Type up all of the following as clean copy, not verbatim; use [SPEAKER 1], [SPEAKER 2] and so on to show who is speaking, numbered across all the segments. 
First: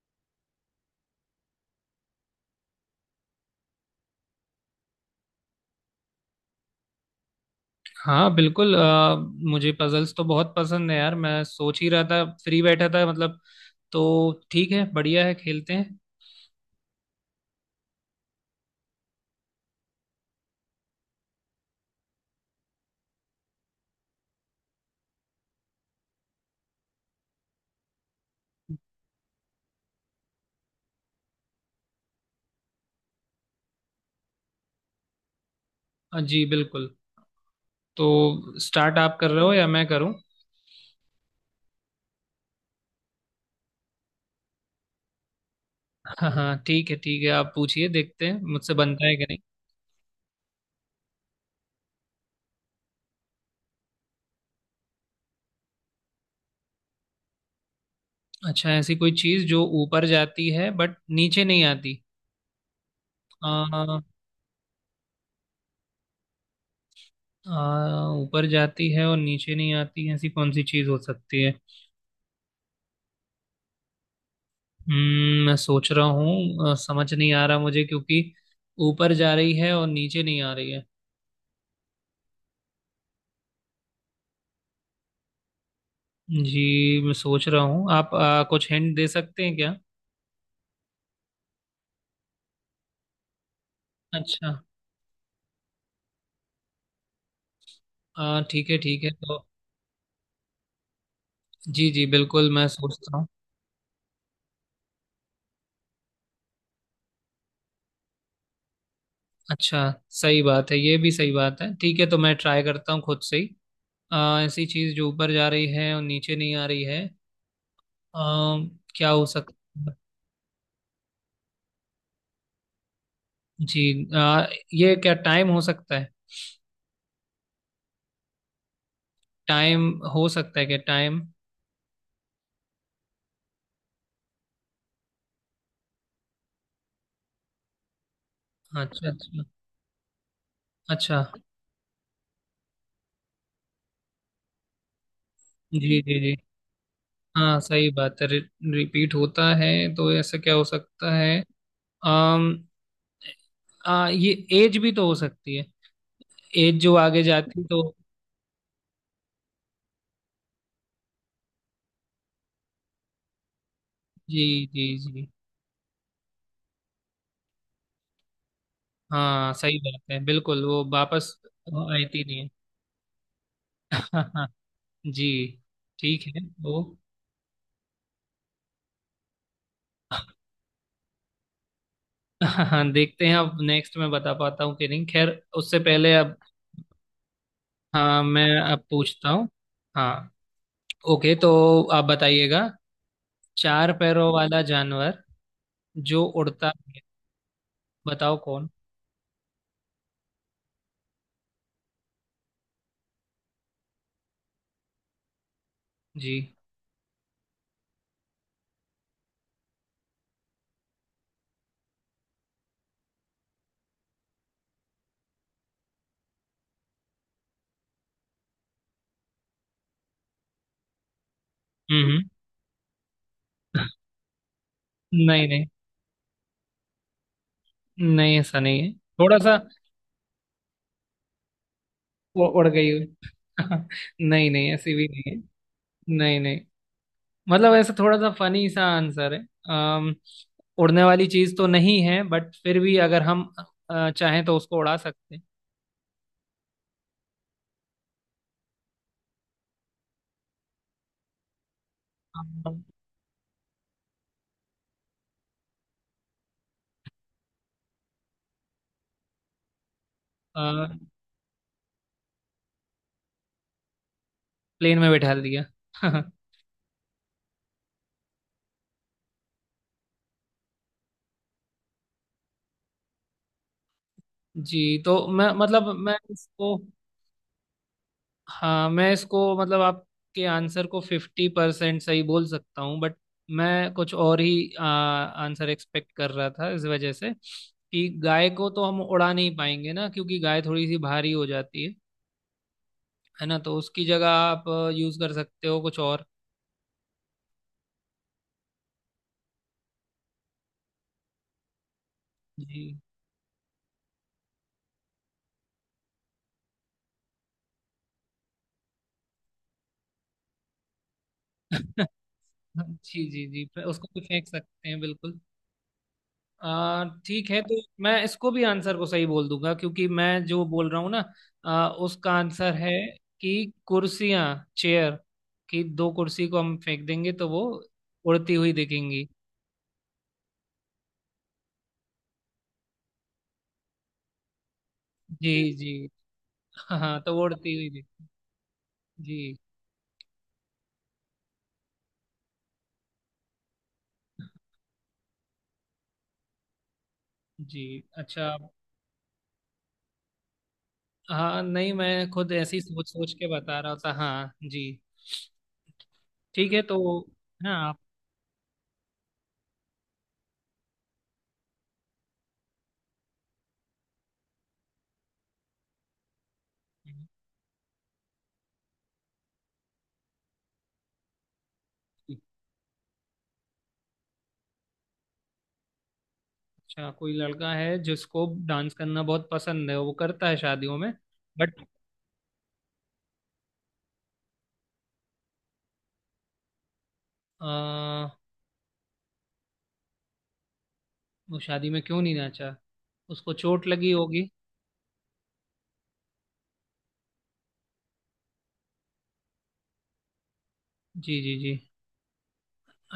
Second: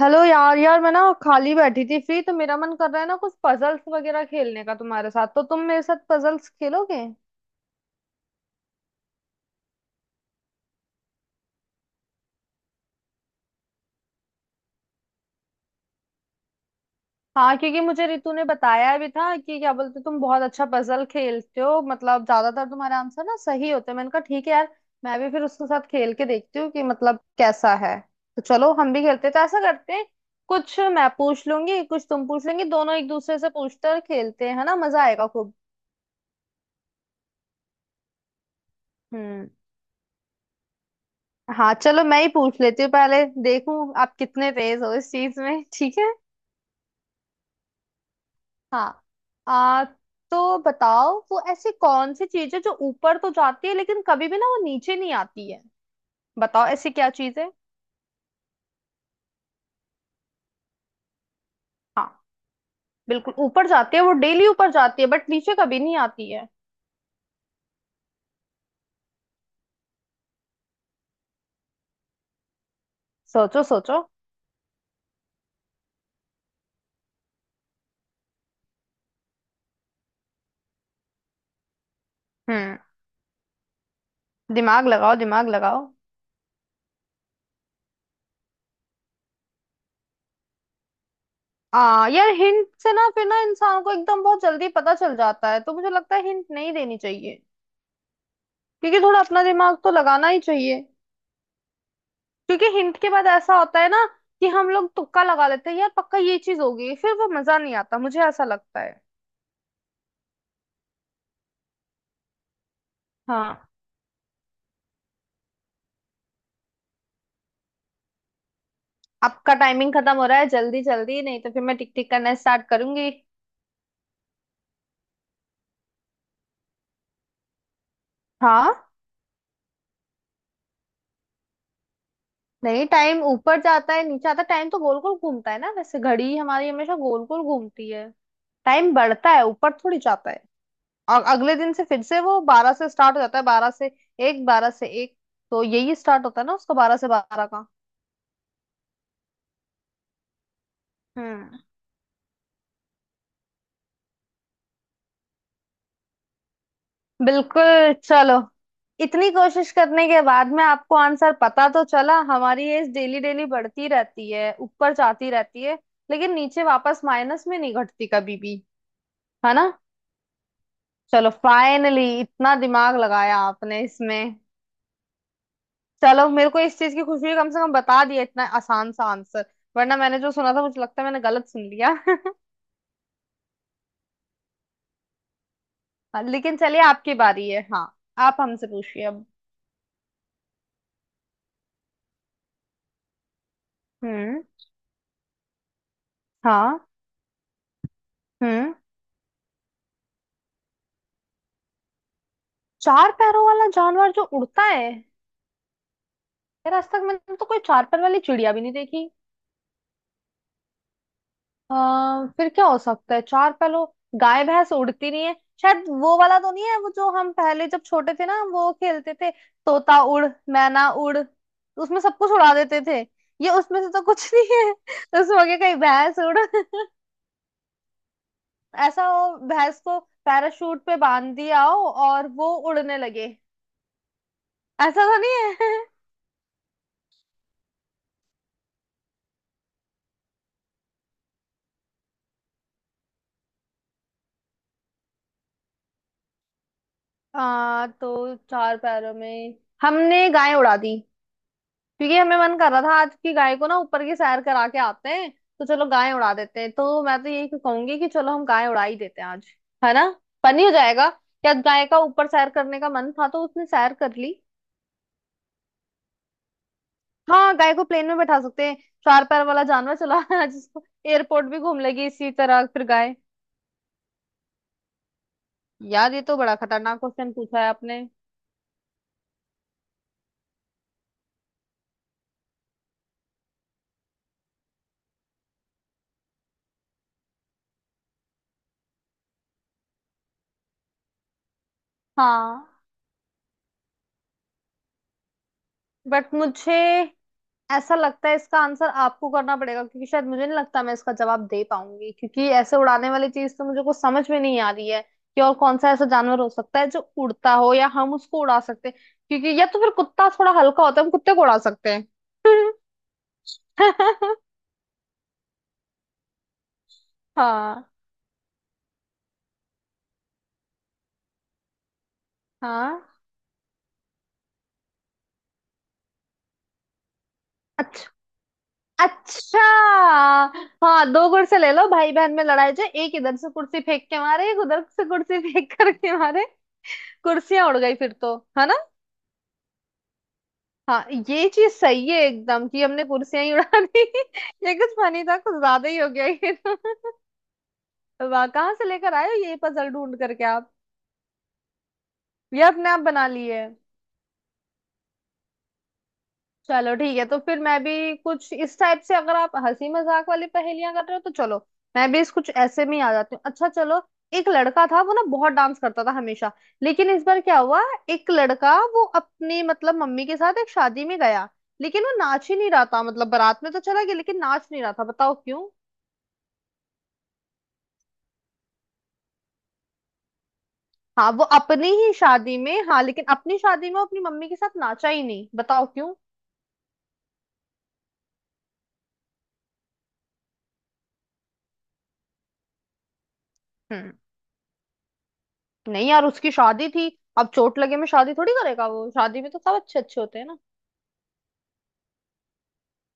[SPEAKER 1] Hello यार यार, मैं ना खाली बैठी थी, फ्री। तो मेरा मन कर रहा है ना कुछ पजल्स वगैरह खेलने का तुम्हारे साथ, तो तुम मेरे साथ पजल्स खेलोगे?
[SPEAKER 2] हाँ बिल्कुल मुझे पजल्स तो बहुत पसंद है यार। मैं सोच ही रहा था, फ्री बैठा था मतलब। तो ठीक है, बढ़िया है, खेलते हैं।
[SPEAKER 1] हाँ, क्योंकि मुझे रितु ने बताया भी था कि क्या बोलते तुम बहुत अच्छा पजल खेलते हो, मतलब ज्यादातर तुम्हारे आंसर ना सही होते हैं। मैंने कहा ठीक है यार, मैं भी फिर उसके साथ खेल के देखती हूँ कि मतलब कैसा है। तो चलो हम भी खेलते हैं। तो ऐसा करते हैं, कुछ मैं पूछ लूंगी कुछ तुम पूछ लेंगी, दोनों एक दूसरे से पूछकर खेलते हैं, है ना? मजा आएगा खूब।
[SPEAKER 2] हाँ जी बिल्कुल। तो स्टार्ट आप कर रहे
[SPEAKER 1] हम्म।
[SPEAKER 2] हो या मैं करूँ?
[SPEAKER 1] हाँ चलो, मैं ही पूछ लेती हूँ, पहले देखूं आप कितने तेज हो इस चीज में, ठीक है?
[SPEAKER 2] हाँ हाँ, ठीक है ठीक है, आप पूछिए, देखते हैं मुझसे
[SPEAKER 1] हाँ।
[SPEAKER 2] बनता है कि नहीं।
[SPEAKER 1] आ, तो बताओ, वो ऐसी कौन सी चीज है जो ऊपर तो जाती है लेकिन कभी भी ना वो नीचे नहीं आती है? बताओ ऐसी क्या चीज है?
[SPEAKER 2] अच्छा, ऐसी कोई चीज़ जो ऊपर जाती है बट नीचे नहीं आती।
[SPEAKER 1] हाँ, बिल्कुल ऊपर जाती
[SPEAKER 2] आ,
[SPEAKER 1] है, वो डेली ऊपर जाती है, बट नीचे कभी नहीं आती है।
[SPEAKER 2] आ, ऊपर जाती है और नीचे नहीं आती, ऐसी कौन सी चीज़ हो सकती है?
[SPEAKER 1] सोचो सोचो।
[SPEAKER 2] मैं सोच रहा हूँ। समझ नहीं आ रहा मुझे, क्योंकि ऊपर जा रही है और नीचे नहीं आ रही है।
[SPEAKER 1] हम्म। दिमाग लगाओ दिमाग लगाओ।
[SPEAKER 2] जी मैं सोच रहा हूँ। आप कुछ हिंट दे सकते हैं क्या?
[SPEAKER 1] आ यार, हिंट से ना फिर ना इंसान को एकदम बहुत
[SPEAKER 2] अच्छा।
[SPEAKER 1] जल्दी पता चल जाता है, तो मुझे लगता है हिंट नहीं देनी चाहिए। क्योंकि
[SPEAKER 2] ठीक है
[SPEAKER 1] थोड़ा
[SPEAKER 2] तो।
[SPEAKER 1] अपना दिमाग तो लगाना ही चाहिए।
[SPEAKER 2] जी जी बिल्कुल, मैं
[SPEAKER 1] क्योंकि हिंट के
[SPEAKER 2] सोचता हूँ।
[SPEAKER 1] बाद ऐसा होता है ना कि हम लोग तुक्का लगा लेते हैं, यार पक्का ये चीज होगी, फिर वो मजा नहीं आता, मुझे ऐसा लगता है।
[SPEAKER 2] अच्छा, सही बात है, ये भी सही बात है। ठीक है, तो मैं ट्राई करता हूँ खुद से ही।
[SPEAKER 1] हाँ,
[SPEAKER 2] ऐसी चीज़ जो ऊपर जा रही है और नीचे नहीं आ रही है। क्या हो
[SPEAKER 1] आपका
[SPEAKER 2] सकता
[SPEAKER 1] टाइमिंग
[SPEAKER 2] है।
[SPEAKER 1] खत्म हो रहा है, जल्दी जल्दी नहीं तो फिर मैं टिक टिक करना स्टार्ट करूंगी।
[SPEAKER 2] जी। अ, ये क्या टाइम हो सकता है?
[SPEAKER 1] हाँ,
[SPEAKER 2] टाइम हो सकता है, क्या टाइम।
[SPEAKER 1] नहीं, टाइम ऊपर जाता है नीचे आता है, टाइम तो गोल गोल घूमता है ना, वैसे घड़ी हमारी हमेशा गोल गोल घूमती है। टाइम
[SPEAKER 2] अच्छा
[SPEAKER 1] बढ़ता
[SPEAKER 2] अच्छा।
[SPEAKER 1] है, ऊपर थोड़ी जाता है।
[SPEAKER 2] अच्छा।
[SPEAKER 1] और अगले दिन से फिर से वो बारह से स्टार्ट हो जाता है, बारह से एक, बारह से एक, तो यही
[SPEAKER 2] जी जी
[SPEAKER 1] स्टार्ट
[SPEAKER 2] जी।
[SPEAKER 1] होता है ना उसका, बारह से बारह
[SPEAKER 2] हाँ
[SPEAKER 1] का।
[SPEAKER 2] सही बात है, रिपीट होता है। तो ऐसा क्या हो सकता है?
[SPEAKER 1] हम्म।
[SPEAKER 2] अम ये एज भी तो हो सकती है। एज जो आगे जाती तो।
[SPEAKER 1] बिल्कुल चलो, इतनी कोशिश करने के बाद में आपको आंसर पता तो चला। हमारी एज डेली डेली बढ़ती रहती
[SPEAKER 2] जी
[SPEAKER 1] है,
[SPEAKER 2] जी
[SPEAKER 1] ऊपर
[SPEAKER 2] जी।
[SPEAKER 1] जाती रहती है। लेकिन नीचे वापस माइनस में नहीं घटती कभी भी,
[SPEAKER 2] हाँ
[SPEAKER 1] है ना?
[SPEAKER 2] सही बात है, बिल्कुल, वो
[SPEAKER 1] चलो,
[SPEAKER 2] वापस
[SPEAKER 1] फाइनली
[SPEAKER 2] आती नहीं है।
[SPEAKER 1] इतना दिमाग लगाया आपने इसमें।
[SPEAKER 2] जी, ठीक
[SPEAKER 1] चलो,
[SPEAKER 2] है
[SPEAKER 1] मेरे को
[SPEAKER 2] वो।
[SPEAKER 1] इस चीज की खुशी है कम से कम बता दिया इतना आसान सा आंसर। वरना मैंने जो सुना था, मुझे लगता है मैंने गलत सुन लिया।
[SPEAKER 2] हाँ देखते हैं, अब नेक्स्ट मैं बता पाता हूँ कि नहीं। खैर, उससे पहले
[SPEAKER 1] हाँ,
[SPEAKER 2] अब,
[SPEAKER 1] लेकिन चलिए आपकी बारी है, हाँ।
[SPEAKER 2] हाँ,
[SPEAKER 1] आप
[SPEAKER 2] मैं
[SPEAKER 1] हमसे
[SPEAKER 2] अब
[SPEAKER 1] पूछिए अब।
[SPEAKER 2] पूछता हूँ। हाँ, ओके तो आप बताइएगा। चार पैरों
[SPEAKER 1] हम्म।
[SPEAKER 2] वाला जानवर जो उड़ता
[SPEAKER 1] हाँ।
[SPEAKER 2] है, बताओ कौन?
[SPEAKER 1] हम्म। चार पैरों वाला जानवर जो उड़ता है।
[SPEAKER 2] जी।
[SPEAKER 1] यार आज तक मैंने तो कोई चार पैर वाली चिड़िया भी नहीं देखी। फिर क्या हो सकता है चार पैरों? गाय भैंस उड़ती नहीं है। शायद वो वाला तो नहीं है, वो जो हम पहले जब छोटे थे ना वो खेलते थे, तोता उड़, मैना उड़, उसमें
[SPEAKER 2] हम्म
[SPEAKER 1] सब
[SPEAKER 2] हम्म।
[SPEAKER 1] कुछ उड़ा देते थे। ये उसमें से तो कुछ नहीं है। उसमें हो
[SPEAKER 2] नहीं
[SPEAKER 1] गया
[SPEAKER 2] नहीं,
[SPEAKER 1] कहीं भैंस उड़।
[SPEAKER 2] नहीं ऐसा नहीं है।
[SPEAKER 1] ऐसा हो
[SPEAKER 2] थोड़ा सा,
[SPEAKER 1] भैंस को पैराशूट पे बांध दिया हो और वो
[SPEAKER 2] उड़ गई
[SPEAKER 1] उड़ने
[SPEAKER 2] हुई।
[SPEAKER 1] लगे।
[SPEAKER 2] नहीं नहीं,
[SPEAKER 1] ऐसा
[SPEAKER 2] ऐसी भी
[SPEAKER 1] तो
[SPEAKER 2] नहीं
[SPEAKER 1] नहीं
[SPEAKER 2] है।
[SPEAKER 1] है।
[SPEAKER 2] नहीं नहीं। मतलब ऐसा थोड़ा सा फनी सा आंसर है। अम, उड़ने वाली चीज तो नहीं है, बट फिर भी अगर हम चाहें तो उसको उड़ा सकते हैं।
[SPEAKER 1] हाँ, तो चार पैरों में हमने गाय उड़ा दी। क्योंकि हमें मन कर रहा था आज की गाय को ना ऊपर की सैर करा के आते हैं, तो चलो गाय उड़ा देते हैं। तो मैं तो यही कहूंगी कि चलो हम गाय उड़ा ही देते हैं आज, है ना? फनी हो जाएगा, क्या गाय का ऊपर सैर करने का मन था तो उसने सैर कर ली।
[SPEAKER 2] प्लेन में बैठा दिया।
[SPEAKER 1] हाँ, गाय को प्लेन में बैठा सकते हैं। चार पैर वाला जानवर चला जिसको एयरपोर्ट भी घूम लेगी इसी तरह फिर गाय।
[SPEAKER 2] जी तो मैं मतलब
[SPEAKER 1] यार
[SPEAKER 2] मैं
[SPEAKER 1] ये तो बड़ा
[SPEAKER 2] इसको,
[SPEAKER 1] खतरनाक क्वेश्चन पूछा है आपने।
[SPEAKER 2] हाँ मैं इसको, मतलब आपके आंसर को फिफ्टी परसेंट सही बोल सकता हूँ। बट मैं कुछ और ही आंसर एक्सपेक्ट कर रहा था, इस वजह से कि गाय को तो हम उड़ा नहीं पाएंगे ना, क्योंकि गाय थोड़ी सी भारी हो जाती है
[SPEAKER 1] हाँ,
[SPEAKER 2] है ना। तो उसकी जगह आप यूज कर सकते हो कुछ और।
[SPEAKER 1] बट मुझे ऐसा लगता है इसका आंसर आपको करना पड़ेगा, क्योंकि शायद मुझे नहीं लगता मैं इसका जवाब दे पाऊंगी, क्योंकि ऐसे
[SPEAKER 2] जी।
[SPEAKER 1] उड़ाने वाली चीज तो मुझे कुछ समझ में नहीं आ रही है। कि और कौन सा ऐसा जानवर हो सकता है जो उड़ता हो या हम उसको उड़ा सकते हैं? क्योंकि या तो फिर कुत्ता थोड़ा हल्का होता है, हम कुत्ते को उड़ा सकते हैं।
[SPEAKER 2] जी जी जी, उसको भी फेंक सकते हैं बिल्कुल। ठीक है, तो
[SPEAKER 1] हाँ,
[SPEAKER 2] मैं इसको भी आंसर को सही बोल दूंगा, क्योंकि मैं जो बोल रहा हूँ ना उसका आंसर है
[SPEAKER 1] हाँ।
[SPEAKER 2] कि कुर्सियां, चेयर की दो कुर्सी को हम फेंक देंगे तो वो
[SPEAKER 1] अच्छा,
[SPEAKER 2] उड़ती हुई दिखेंगी।
[SPEAKER 1] अच्छा। हाँ, दो कुर्सी ले लो, भाई बहन में लड़ाई, जो एक इधर से कुर्सी फेंक के मारे एक उधर से कुर्सी
[SPEAKER 2] जी
[SPEAKER 1] फेंक
[SPEAKER 2] जी।
[SPEAKER 1] करके मारे।
[SPEAKER 2] हाँ तो वो
[SPEAKER 1] कुर्सियां
[SPEAKER 2] उड़ती
[SPEAKER 1] उड़
[SPEAKER 2] हुई
[SPEAKER 1] गई
[SPEAKER 2] दिख।
[SPEAKER 1] फिर तो, है ना?
[SPEAKER 2] जी
[SPEAKER 1] हाँ, ये चीज सही है एकदम कि हमने कुर्सियां ही उड़ा दी। ये कुछ फनी था, कुछ ज्यादा ही हो गया ये।
[SPEAKER 2] जी।
[SPEAKER 1] तो
[SPEAKER 2] अच्छा।
[SPEAKER 1] वाह, कहाँ से लेकर आए हो ये पजल ढूंढ करके आप?
[SPEAKER 2] हाँ नहीं, मैं खुद
[SPEAKER 1] ये
[SPEAKER 2] ऐसी
[SPEAKER 1] अपने आप
[SPEAKER 2] सोच
[SPEAKER 1] बना
[SPEAKER 2] सोच के
[SPEAKER 1] लिए।
[SPEAKER 2] बता रहा था। हाँ जी, ठीक है
[SPEAKER 1] चलो
[SPEAKER 2] तो।
[SPEAKER 1] ठीक है, तो फिर
[SPEAKER 2] हाँ,
[SPEAKER 1] मैं
[SPEAKER 2] आप।
[SPEAKER 1] भी कुछ इस टाइप से, अगर आप हंसी मजाक वाली पहेलियां कर रहे हो तो चलो मैं भी इस कुछ ऐसे में ही आ जाती हूँ। अच्छा चलो। एक लड़का था वो ना बहुत डांस करता था हमेशा, लेकिन इस बार क्या हुआ, एक लड़का वो अपनी मतलब मम्मी के साथ एक शादी में गया, लेकिन वो नाच ही नहीं रहा था, मतलब बारात में तो चला गया लेकिन नाच नहीं रहा था, बताओ क्यों?
[SPEAKER 2] अच्छा, कोई लड़का है जिसको डांस करना बहुत पसंद है, वो करता है शादियों में।
[SPEAKER 1] हाँ वो
[SPEAKER 2] बट
[SPEAKER 1] अपनी ही शादी में, हाँ, लेकिन अपनी शादी में वो अपनी मम्मी के साथ नाचा ही नहीं, बताओ क्यों?
[SPEAKER 2] आ, वो शादी में क्यों नहीं नाचा? उसको चोट लगी
[SPEAKER 1] हम्म।
[SPEAKER 2] होगी।
[SPEAKER 1] नहीं यार, उसकी शादी थी, अब चोट लगे में शादी थोड़ी करेगा, वो शादी में तो सब अच्छे अच्छे होते हैं ना।
[SPEAKER 2] जी जी जी।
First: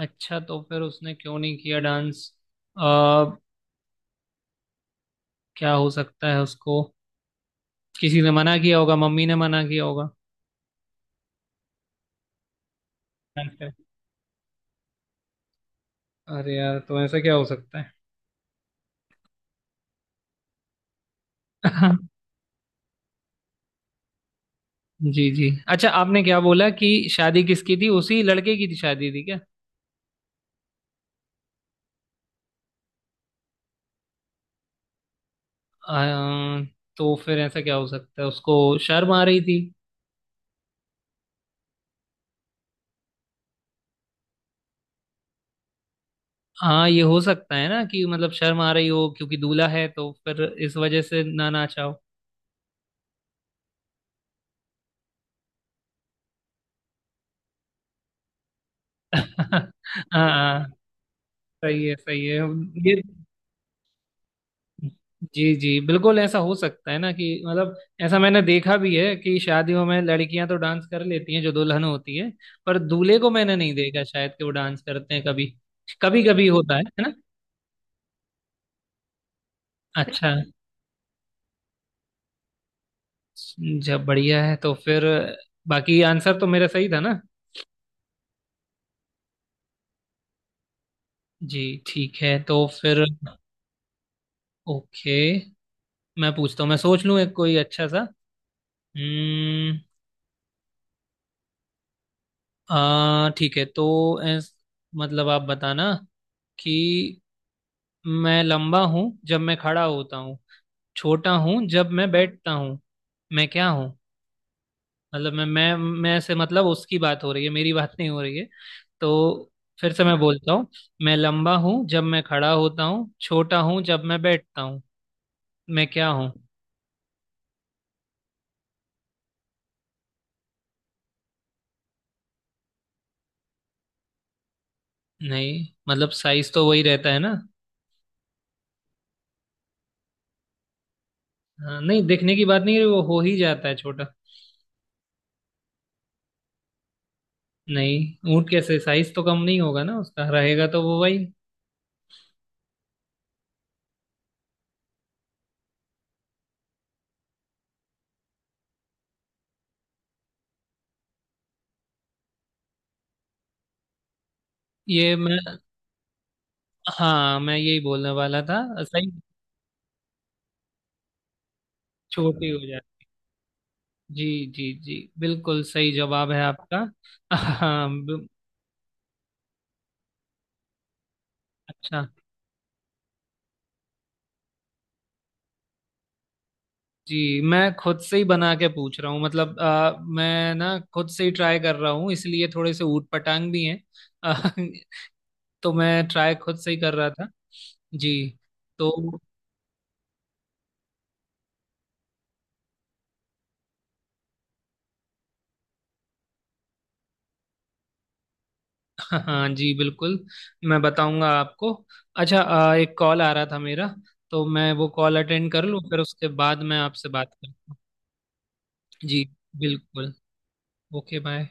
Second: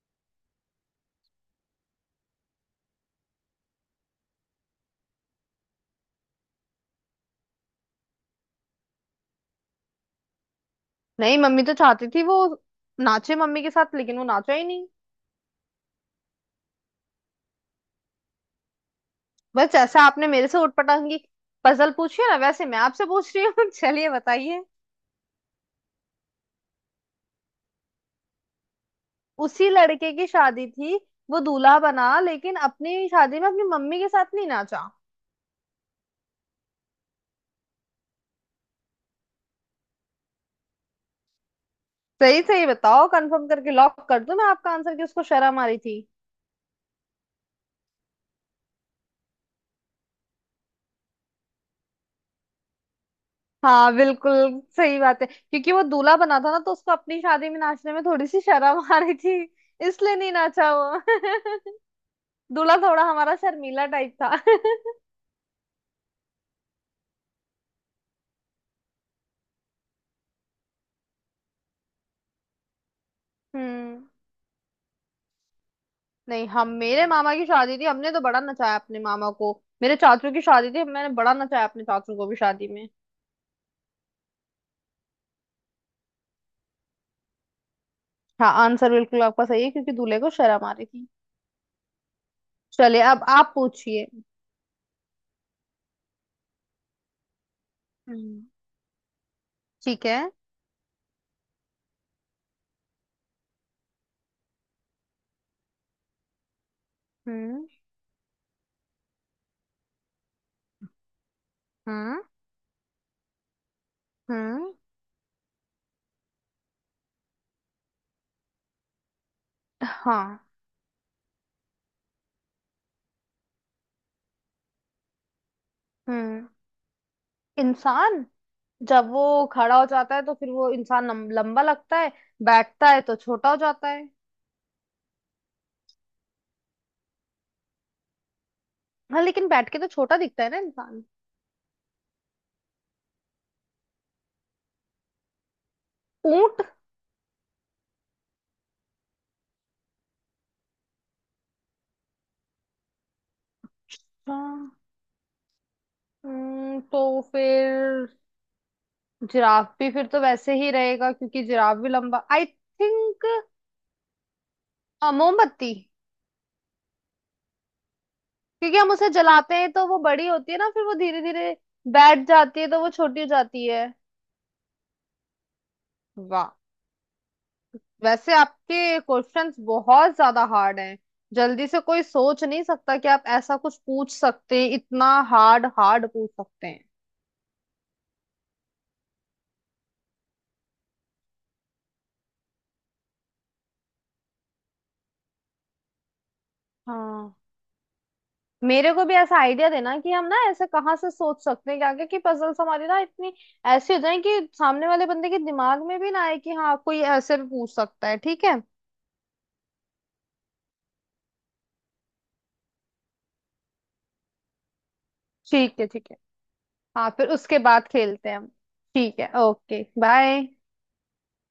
[SPEAKER 2] अच्छा तो फिर उसने क्यों नहीं किया डांस? आ, क्या हो सकता है उसको? किसी ने मना किया होगा, मम्मी ने मना किया होगा
[SPEAKER 1] नहीं, मम्मी तो चाहती थी वो नाचे
[SPEAKER 2] डांस
[SPEAKER 1] मम्मी
[SPEAKER 2] पे।
[SPEAKER 1] के साथ, लेकिन वो नाचा ही नहीं।
[SPEAKER 2] अरे यार, तो ऐसा क्या हो सकता है?
[SPEAKER 1] बस जैसा आपने मेरे से उटपटांग की पजल पूछी है ना, वैसे मैं आपसे पूछ रही हूँ। चलिए बताइए।
[SPEAKER 2] जी जी। अच्छा, आपने क्या बोला, कि शादी किसकी थी, उसी लड़के की थी, शादी थी क्या?
[SPEAKER 1] उसी लड़के की शादी थी, वो दूल्हा बना लेकिन अपनी शादी में अपनी मम्मी के साथ नहीं नाचा।
[SPEAKER 2] आ, तो फिर ऐसा क्या हो सकता है, उसको शर्म आ रही थी?
[SPEAKER 1] सही सही बताओ, कंफर्म करके लॉक कर दूं मैं आपका आंसर कि उसको शर्म आ रही थी?
[SPEAKER 2] हाँ ये हो सकता है ना, कि मतलब शर्म आ रही हो, क्योंकि दूल्हा है, तो फिर इस वजह से ना ना चाहो।
[SPEAKER 1] हाँ, बिल्कुल सही बात है, क्योंकि वो दूल्हा बना था ना तो उसको अपनी शादी में नाचने में थोड़ी सी शर्म आ रही थी,
[SPEAKER 2] हाँ।
[SPEAKER 1] इसलिए नहीं
[SPEAKER 2] हाँ,
[SPEAKER 1] नाचा वो।
[SPEAKER 2] सही है सही है।
[SPEAKER 1] दूल्हा
[SPEAKER 2] ये,
[SPEAKER 1] थोड़ा हमारा शर्मीला टाइप था।
[SPEAKER 2] जी जी बिल्कुल, ऐसा हो सकता है ना, कि मतलब ऐसा मैंने देखा भी है कि शादियों में लड़कियां तो डांस कर लेती हैं जो दुल्हन होती है, पर दूल्हे को मैंने नहीं देखा
[SPEAKER 1] हम्म।
[SPEAKER 2] शायद कि वो डांस करते हैं। कभी कभी कभी
[SPEAKER 1] नहीं, हम,
[SPEAKER 2] होता है
[SPEAKER 1] मेरे
[SPEAKER 2] ना।
[SPEAKER 1] मामा की शादी थी, हमने तो बड़ा नचाया अपने मामा को। मेरे
[SPEAKER 2] अच्छा,
[SPEAKER 1] चाचू की शादी थी, मैंने बड़ा नचाया अपने चाचू को भी शादी में।
[SPEAKER 2] जब बढ़िया है। तो फिर बाकी आंसर तो मेरा सही था ना?
[SPEAKER 1] हाँ, आंसर बिल्कुल आपका सही है, क्योंकि दूल्हे को शर्म आ रही थी।
[SPEAKER 2] जी ठीक है, तो
[SPEAKER 1] चलिए
[SPEAKER 2] फिर।
[SPEAKER 1] अब आप पूछिए।
[SPEAKER 2] ओके, मैं पूछता हूँ, मैं सोच लूँ एक कोई अच्छा सा।
[SPEAKER 1] हम्म।
[SPEAKER 2] हम्म।
[SPEAKER 1] ठीक है।
[SPEAKER 2] आ ठीक है तो ऐस, मतलब आप बताना कि
[SPEAKER 1] हम्म।
[SPEAKER 2] मैं लंबा हूँ जब मैं खड़ा होता हूँ, छोटा हूँ जब मैं
[SPEAKER 1] हम्म।
[SPEAKER 2] बैठता हूँ, मैं क्या हूँ?
[SPEAKER 1] हम्म।
[SPEAKER 2] मतलब मैं, मैं से मतलब उसकी बात हो रही है, मेरी बात नहीं हो रही है। तो फिर से मैं
[SPEAKER 1] हाँ।
[SPEAKER 2] बोलता हूँ, मैं लंबा हूँ जब मैं खड़ा होता हूँ, छोटा हूँ जब मैं बैठता हूँ, मैं क्या हूँ?
[SPEAKER 1] हम्म। इंसान, जब वो खड़ा हो जाता है तो फिर वो इंसान लंबा लगता है, बैठता है तो छोटा हो जाता है।
[SPEAKER 2] नहीं मतलब साइज तो वही रहता है ना।
[SPEAKER 1] हाँ, लेकिन बैठ के तो छोटा दिखता है ना इंसान।
[SPEAKER 2] हाँ, नहीं दिखने की बात नहीं है, वो हो ही जाता है छोटा।
[SPEAKER 1] ऊंट।
[SPEAKER 2] नहीं ऊँट कैसे, साइज तो कम नहीं होगा ना उसका, रहेगा तो वो वही।
[SPEAKER 1] हाँ, तो फिर जिराफ भी फिर तो वैसे ही रहेगा क्योंकि जिराफ भी लंबा, आई थिंक।
[SPEAKER 2] ये मैं,
[SPEAKER 1] मोमबत्ती।
[SPEAKER 2] हाँ मैं यही बोलने वाला था।
[SPEAKER 1] क्योंकि हम उसे
[SPEAKER 2] साइज
[SPEAKER 1] जलाते हैं तो वो बड़ी होती है ना, फिर वो धीरे धीरे बैठ
[SPEAKER 2] छोटी हो
[SPEAKER 1] जाती है तो वो
[SPEAKER 2] जाए।
[SPEAKER 1] छोटी हो जाती है।
[SPEAKER 2] जी। जी जी बिल्कुल सही जवाब है
[SPEAKER 1] वाह।
[SPEAKER 2] आपका। हाँ
[SPEAKER 1] वैसे आपके क्वेश्चंस बहुत ज्यादा हार्ड हैं। जल्दी से
[SPEAKER 2] अच्छा।
[SPEAKER 1] कोई सोच नहीं सकता कि आप ऐसा कुछ पूछ सकते हैं, इतना हार्ड हार्ड पूछ सकते हैं।
[SPEAKER 2] जी मैं खुद से ही बना के पूछ रहा हूँ, मतलब मैं ना खुद से ही ट्राई कर रहा हूँ, इसलिए थोड़े से ऊट पटांग भी हैं। अ, तो मैं ट्राई खुद से ही कर रहा था।
[SPEAKER 1] हाँ,
[SPEAKER 2] जी।
[SPEAKER 1] मेरे को भी
[SPEAKER 2] तो
[SPEAKER 1] ऐसा आइडिया देना कि हम ना ऐसे कहाँ से सोच सकते हैं कि आगे की पजल्स हमारी ना इतनी ऐसी हो जाए कि सामने वाले बंदे के दिमाग में भी ना आए कि हाँ कोई ऐसे भी पूछ सकता है, ठीक है?
[SPEAKER 2] हाँ जी बिल्कुल, मैं बताऊंगा आपको। अच्छा एक कॉल आ रहा था मेरा, तो मैं वो कॉल अटेंड कर लूँ,
[SPEAKER 1] ठीक है,
[SPEAKER 2] फिर
[SPEAKER 1] ठीक है।
[SPEAKER 2] उसके बाद मैं आपसे
[SPEAKER 1] हाँ,
[SPEAKER 2] बात
[SPEAKER 1] फिर उसके
[SPEAKER 2] करता हूँ।
[SPEAKER 1] बाद खेलते हैं हम। ठीक
[SPEAKER 2] जी
[SPEAKER 1] है। ओके
[SPEAKER 2] बिल्कुल,
[SPEAKER 1] बाय।
[SPEAKER 2] Okay bye.